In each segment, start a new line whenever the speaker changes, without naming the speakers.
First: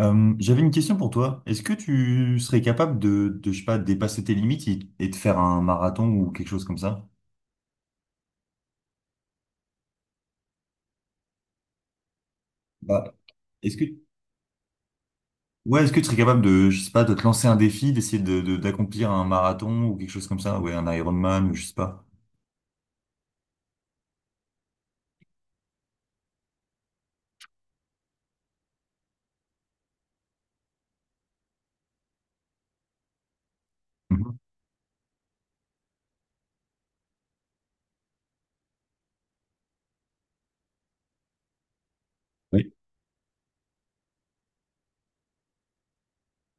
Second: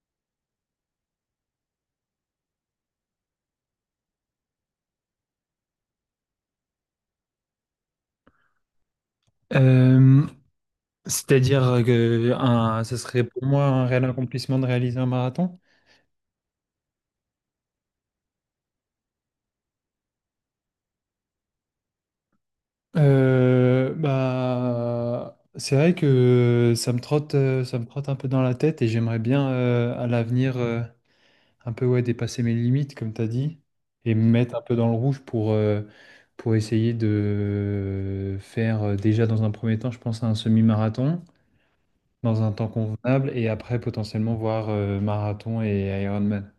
J'avais une question pour toi. Est-ce que tu serais capable de, je sais pas, dépasser tes limites et de faire un marathon ou quelque chose comme ça?
Euh, C'est-à-dire que un, ce
Bah,
serait pour moi
est-ce que,
un réel accomplissement de réaliser un marathon.
ouais, Est-ce que tu serais capable de, je sais pas, de te lancer un défi, d'essayer d'accomplir un marathon ou quelque chose comme ça? Ouais, un Ironman, je sais pas.
Bah, c'est vrai que ça me trotte un peu dans la tête et j'aimerais bien à l'avenir un peu ouais, dépasser mes limites, comme tu as dit, et me
Mhm.
mettre un peu dans le rouge pour essayer de faire déjà dans un premier temps, je pense, un semi-marathon dans un temps
Oui.
convenable et après potentiellement voir marathon et Ironman.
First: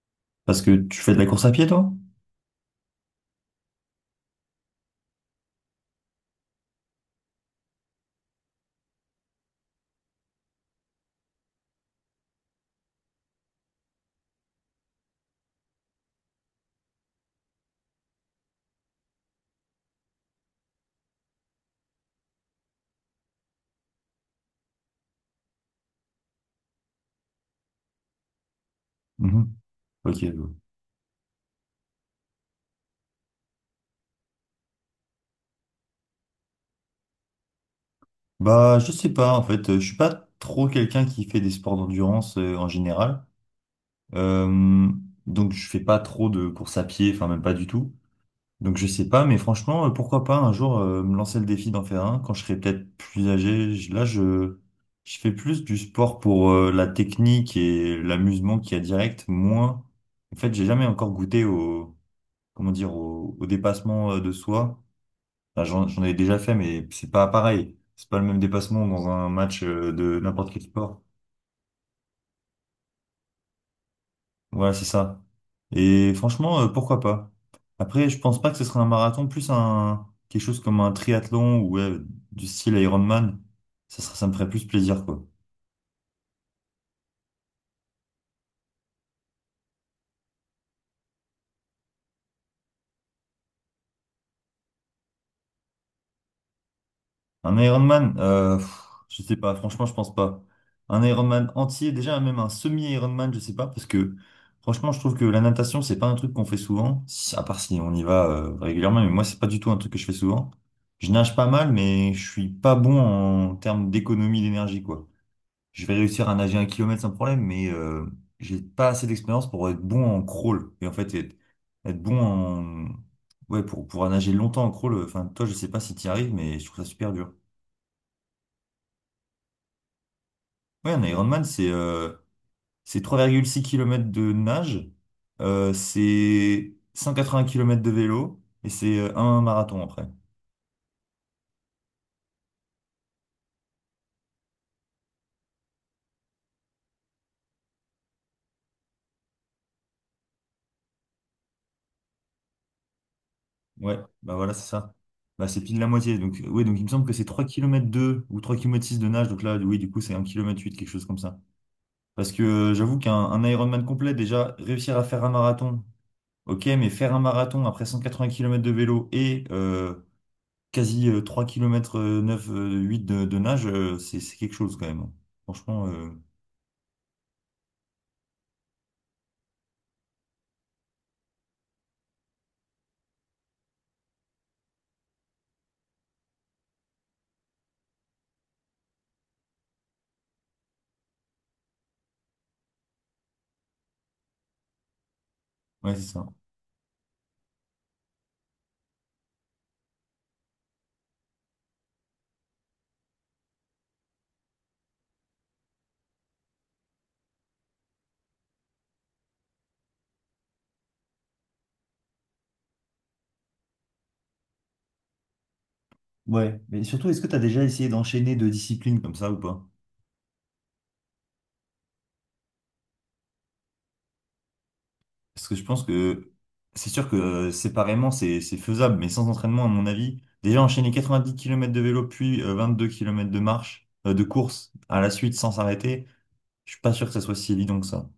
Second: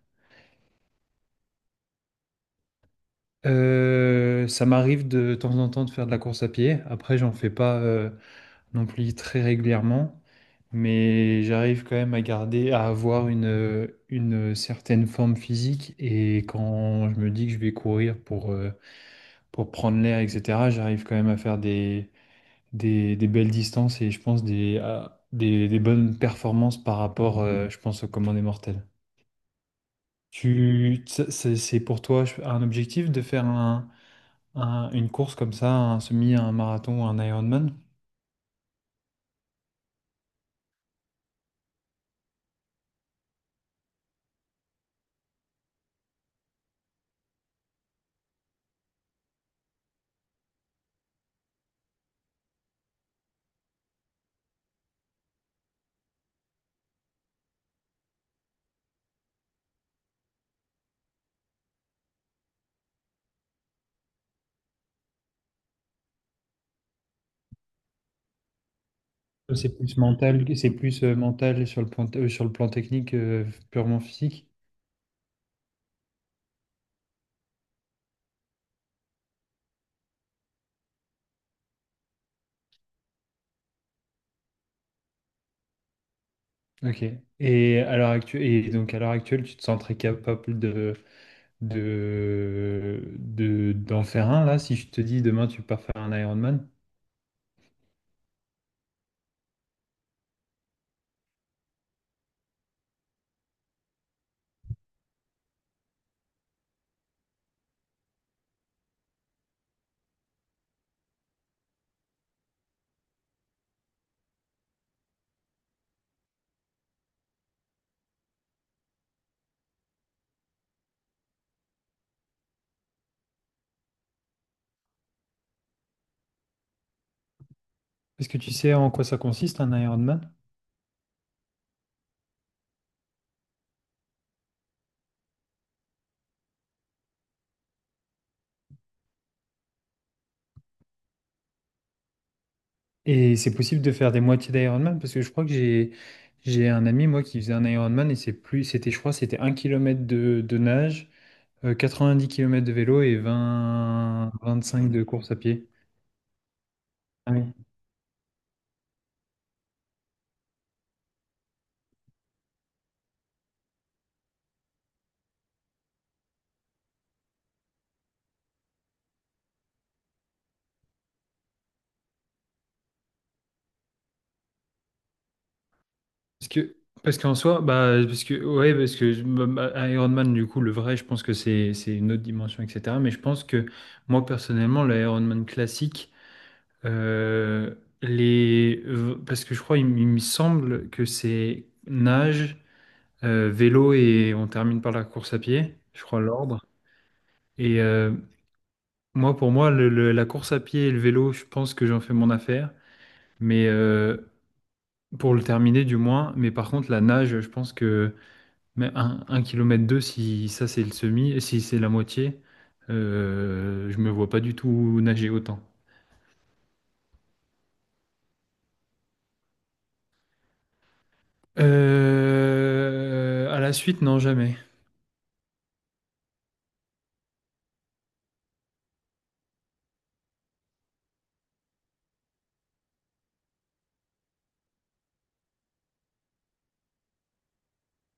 Parce que tu fais de la course à pied, toi?
Ça m'arrive de temps en temps de faire de la course à pied. Après, j'en fais pas non plus très régulièrement, mais j'arrive quand même à garder, à avoir une certaine forme physique. Et quand je me dis que je vais courir pour prendre l'air, etc., j'arrive quand même à faire des belles distances et je pense des bonnes performances par rapport, je pense, aux commandes des mortels.
Mhm. Ok, je vois.
Tu, ça- c'est pour toi un objectif de faire une course comme ça, un semi, un marathon, un Ironman?
Bah, je sais pas, en fait, je suis pas trop quelqu'un qui fait des sports d'endurance en général. Euh, donc, je fais pas trop de course à pied, enfin, même pas du tout. Donc je sais pas, mais franchement, pourquoi pas un jour me lancer le défi d'en faire un quand je serai peut-être plus âgé. Là, je fais plus du sport pour la technique et l'amusement qu'il y a direct, moins. En fait, j'ai jamais encore goûté au comment dire au, au dépassement de soi. Enfin, j'en ai déjà fait, mais c'est pas pareil. C'est pas le même dépassement dans un match
C'est plus
de
mental,
n'importe quel
c'est
sport.
plus mental sur le plan technique, purement physique.
Ouais, c'est ça. Et franchement, pourquoi pas? Après, je pense pas que ce serait un marathon, plus un quelque chose comme un triathlon ou ouais, du style Ironman. Ça me ferait plus plaisir, quoi.
Ok. Et donc à l'heure actuelle, tu te sens très capable d'en faire un là, si je te dis demain tu pars faire un Ironman.
Un Ironman, je sais pas. Franchement, je pense pas. Un Ironman entier, déjà même un semi-Ironman, je sais pas, parce que franchement, je trouve que la natation, c'est pas un truc qu'on fait souvent, à part si on y va régulièrement. Mais moi, c'est pas du tout un truc que je fais souvent. Je nage pas mal, mais je suis pas bon en termes d'économie d'énergie, quoi. Je vais réussir à nager 1 km sans problème, mais j'ai pas assez d'expérience pour être bon en crawl. Et en fait, être bon en... Ouais, pour pouvoir nager longtemps en crawl, enfin, toi, je sais pas si tu y arrives, mais je trouve ça super dur.
Est-ce que tu sais en quoi ça consiste un Ironman?
Ouais, un Ironman, c'est 3,6 km de nage, c'est 180 kilomètres de vélo, et c'est un marathon après.
Et c'est possible de faire des moitiés d'Ironman parce que je crois que j'ai un ami moi qui faisait un Ironman et c'est plus c'était je crois c'était 1 kilomètre de nage. Euh, 10 kilomètres de vélo et
Ouais,
vingt
bah voilà, c'est
vingt-cinq
ça.
de course à
Bah, c'est
pied.
pile la moitié. Donc, ouais, donc il me semble que c'est
Ah
3
oui.
kilomètres 2 ou 3,6 km de nage. Donc là, oui, du coup, c'est 1,8 km, quelque chose comme ça. Parce que j'avoue qu'un un Ironman complet, déjà, réussir à faire un marathon, ok, mais faire un marathon après 180 km de vélo et quasi 3 km 9, de nage, c'est quelque chose quand même. Franchement,
Parce que, parce qu'en soi, bah, parce que, ouais, bah, Ironman, du coup, le vrai, je pense que c'est une autre dimension, etc. Mais je pense que moi, personnellement, l'Ironman classique, euh, parce que je crois, il me semble que c'est nage, vélo et on termine par la course à pied,
ouais, c'est
je crois,
ça.
l'ordre. Et moi, pour moi, la course à pied et le vélo, je pense que j'en fais mon affaire. Mais pour le terminer, du moins. Mais par contre, la nage, je pense que mais un kilomètre deux, si ça c'est le semi, et si c'est la moitié, je me vois pas du tout nager autant.
Ouais, mais surtout, est-ce que tu as déjà essayé d'enchaîner deux disciplines comme ça ou pas?
À la suite, non, jamais.
Parce que je pense que c'est sûr que séparément, c'est faisable, mais sans entraînement, à mon avis, déjà enchaîner 90 km de vélo, puis 22 km de marche, de course à la suite sans s'arrêter. Je suis pas sûr que ça soit si évident que ça.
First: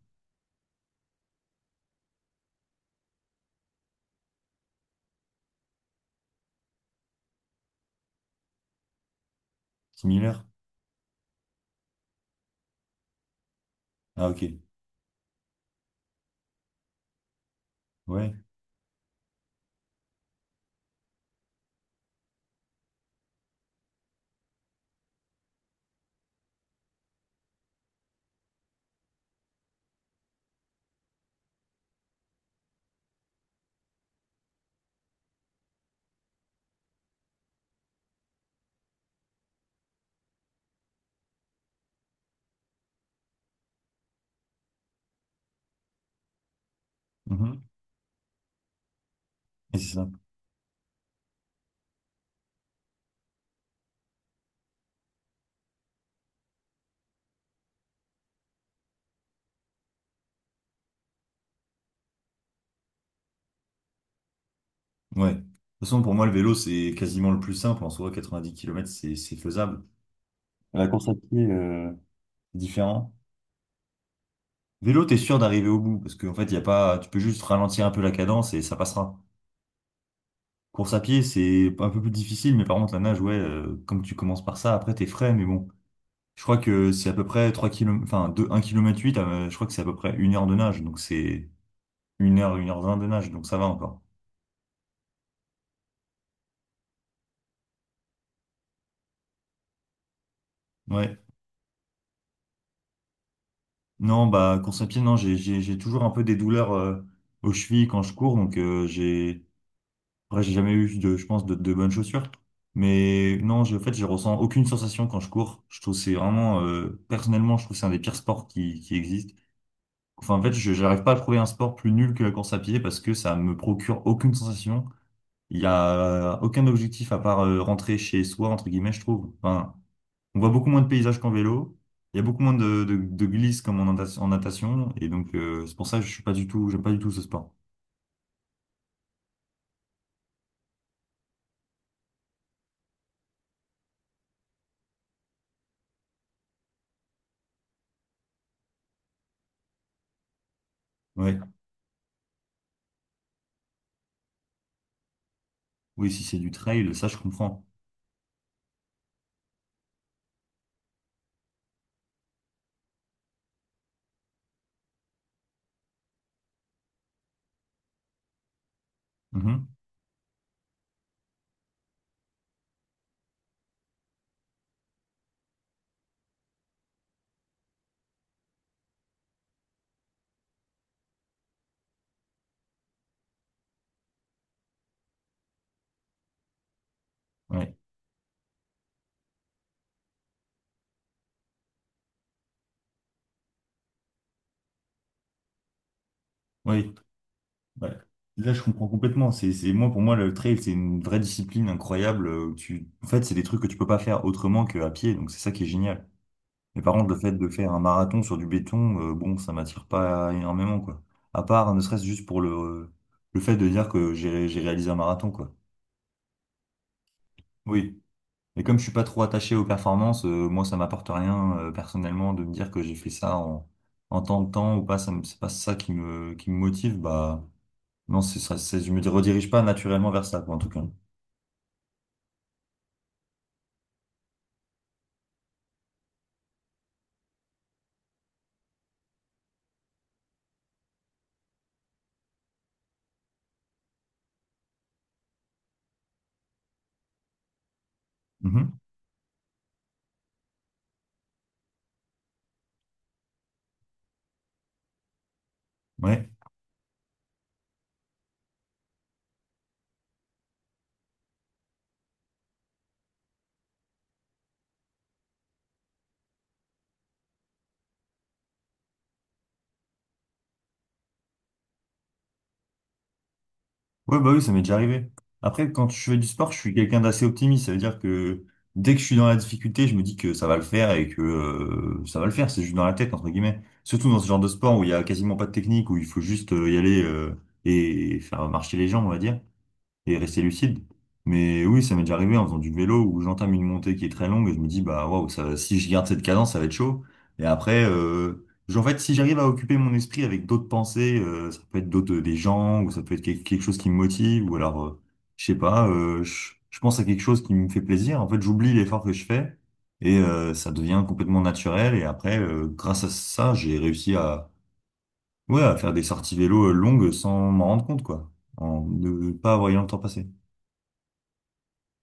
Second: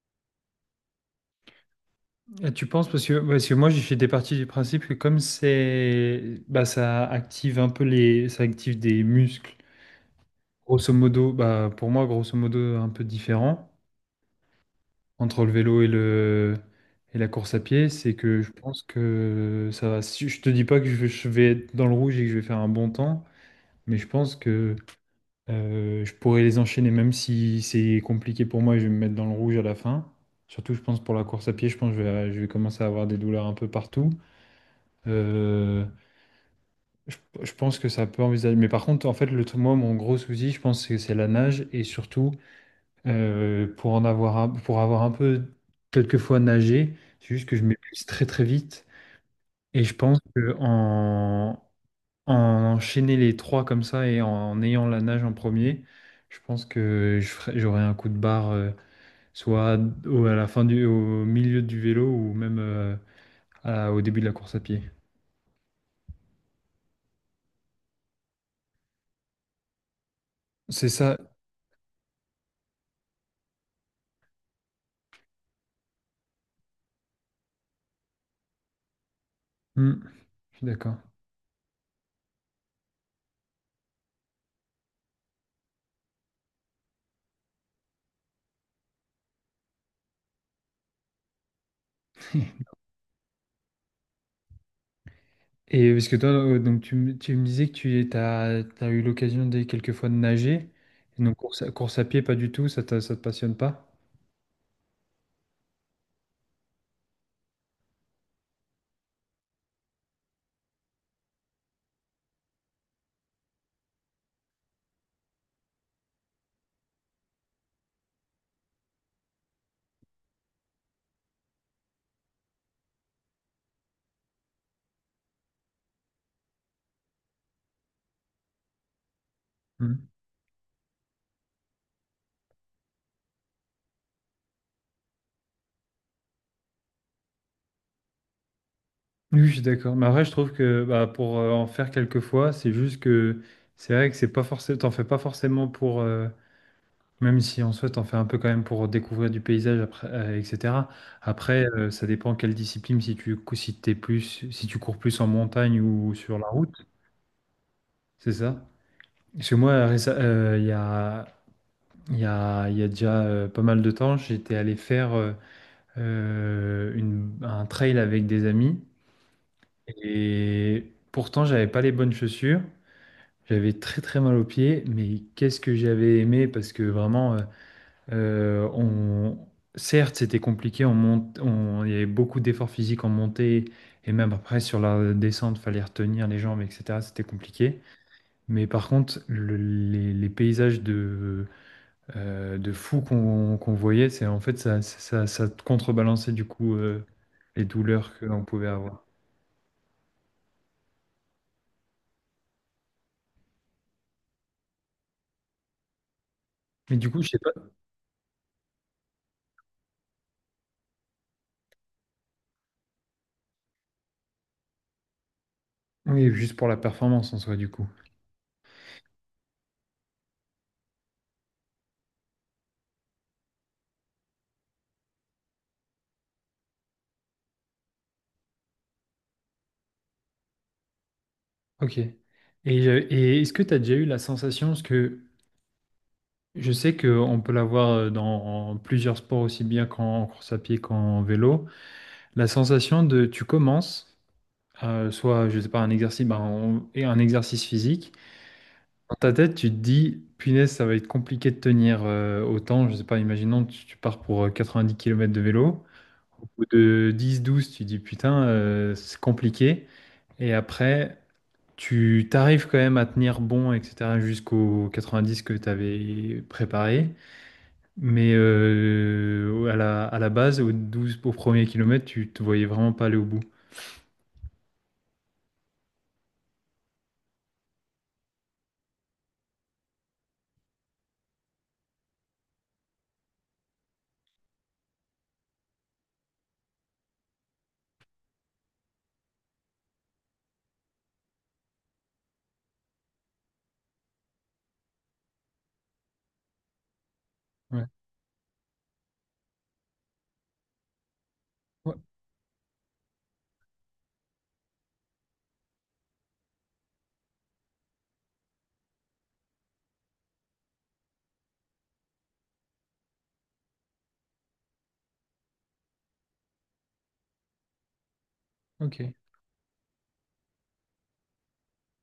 Et tu penses parce que moi j'étais parti du principe que comme c'est bah ça active un peu les ça active des muscles
Similaire?
grosso modo bah pour moi grosso modo un peu différent
Ah, ok.
entre le vélo et le et la course à pied, c'est
Ouais.
que je pense que ça va. Si je te dis pas que je vais être dans le rouge et que je vais faire un bon temps, mais je pense que je pourrais les enchaîner même si c'est compliqué pour moi et je vais me mettre dans le rouge à la fin. Surtout, je pense pour la course à pied, je pense que je vais commencer à avoir des douleurs un peu partout. Euh, je pense que ça peut envisager. Mais par contre, en fait, moi, mon gros souci, je pense que c'est la nage et surtout. Pour avoir un peu quelquefois nagé, c'est juste que
Mhm.
je m'épuise très très vite.
Et
Et je
c'est ça.
pense que en enchaîner les trois comme ça et en ayant la nage en premier, je pense que j'aurai un coup de barre soit à la fin du, au milieu du vélo ou même au début de la course à pied.
Ouais. De toute façon, pour moi, le vélo, c'est quasiment le plus simple. En soi, 90 kilomètres, c'est faisable. La
C'est
course à
ça.
pied, c'est différent. Vélo, t'es sûr d'arriver au bout parce qu'en fait, y a pas, tu peux juste ralentir un peu la cadence et ça passera.
Hmm, je suis
Course
d'accord.
à pied, c'est un peu plus difficile, mais par contre, la nage, ouais, comme tu commences par ça, après, t'es frais, mais bon. Je crois que c'est à peu près 3 km, enfin, 2, 1 km 8, je crois que c'est à peu près 1 h de nage, donc c'est 1 h, 1 h 20 de nage, donc ça va encore.
Et parce que toi, donc tu me disais que tu as eu l'occasion des quelques fois de nager.
Ouais.
Et donc course à pied, pas du tout, ça te passionne pas?
Non, bah, course à pied, non, j'ai toujours un peu des douleurs aux chevilles quand je cours, donc j'ai après, j'ai jamais eu, de, je pense, de bonnes chaussures. Mais non, je, en fait, je ressens aucune sensation quand je cours. Je trouve que c'est vraiment, personnellement, je trouve que c'est un des pires sports qui existe. Enfin, en fait, je n'arrive pas à trouver un sport plus nul que la course à pied parce que ça me procure aucune sensation. Il y a aucun objectif à part rentrer chez soi, entre guillemets, je trouve. Enfin,
Mhm.
on voit beaucoup moins de paysages qu'en vélo. Il y a beaucoup moins de glisses comme en natation. Et donc, c'est pour ça que je suis pas du tout, j'aime pas du tout ce sport.
Oui, je suis d'accord. Mais après, je trouve que bah, pour en faire quelques fois, c'est juste que c'est vrai que c'est pas forcément, t'en fais pas forcément même si en soi, t'en fais un peu quand même pour découvrir du paysage, après, etc.
Ouais.
Après, ça dépend quelle discipline, si tu cours plus en montagne
Oui,
ou
si c'est
sur la
du
route,
trail, ça, je comprends.
c'est ça? Chez moi, il y a, il y a, il y a déjà pas mal de temps, j'étais allé faire un trail avec des amis.
Mhm.
Et pourtant, j'avais pas les bonnes chaussures. J'avais très très mal aux pieds. Mais qu'est-ce que j'avais aimé parce que vraiment, euh, on... certes, c'était compliqué. Il y avait beaucoup d'efforts physiques en montée. Et même après, sur la descente, fallait retenir les jambes, etc. C'était
Ouais.
compliqué. Mais par contre, les paysages de fou qu'on voyait. C'est en fait ça contrebalançait du coup
Oui.
les
Ouais.
douleurs que l'on
Là, je
pouvait
comprends
avoir.
complètement. Moi, pour moi, le trail, c'est une vraie discipline incroyable. Où Tu, en fait, c'est des trucs que tu peux pas faire autrement qu'à pied. Donc, c'est ça qui est génial. Mais par
Mais
contre,
du
le
coup, je
fait
sais
de
pas.
faire un marathon sur du béton, bon, ça m'attire pas énormément, quoi. À part, ne serait-ce juste pour le fait de dire que j'ai réalisé un marathon, quoi.
Oui, juste pour la performance en soi, du coup.
Oui. Et comme je suis pas trop attaché aux performances, moi ça m'apporte rien personnellement de me dire que j'ai fait ça en, en tant de temps ou pas, ça me, c'est pas ça qui me motive, bah non, c'est ça, c'est, je me redirige pas naturellement vers ça, quoi, en tout cas.
Ok. Et est-ce que tu as déjà eu la sensation, parce que je sais qu'on peut l'avoir dans en plusieurs sports aussi bien qu'en course à pied qu'en vélo, la sensation de tu commences, soit, je sais pas, un exercice, ben, et un exercice physique.
Mhm.
Dans ta tête, tu te dis, punaise, ça va être compliqué de tenir autant. Je sais pas, imaginons, tu pars pour 90 kilomètres de vélo.
Ouais.
Au bout de 10-12, tu te dis, putain, c'est compliqué. Et après, tu t'arrives quand même à tenir bon, etc., jusqu'aux 90 que tu avais préparé. Mais à la base, au 12, au premier kilomètre, tu te voyais vraiment pas aller au bout.
Ouais, bah oui, ça m'est déjà arrivé. Après, quand je fais du sport, je suis quelqu'un d'assez optimiste, ça veut dire que dès que je suis dans la difficulté, je me dis que ça va le faire et que ça va le faire, c'est juste dans la tête, entre guillemets. Surtout dans ce genre de sport où il y a quasiment pas de technique, où il faut juste y aller et faire marcher les jambes, on va dire, et rester lucide. Mais oui, ça m'est déjà arrivé en faisant du vélo où j'entame une montée qui est très longue et je me dis, bah waouh, ça, si je garde cette cadence, ça va être chaud. Et après,
Ouais.
en fait, si j'arrive à occuper mon esprit avec d'autres pensées, ça peut être
Ouais,
d'autres, des gens, ou ça peut être quelque chose qui me motive, ou alors, je sais pas, je pense à quelque chose qui me fait plaisir. En fait, j'oublie l'effort que je fais et ça devient complètement naturel. Et après, grâce à ça, j'ai réussi à, ouais, à faire des sorties vélo longues sans m'en rendre compte, quoi, en
ok.
ne pas voyant le temps passer.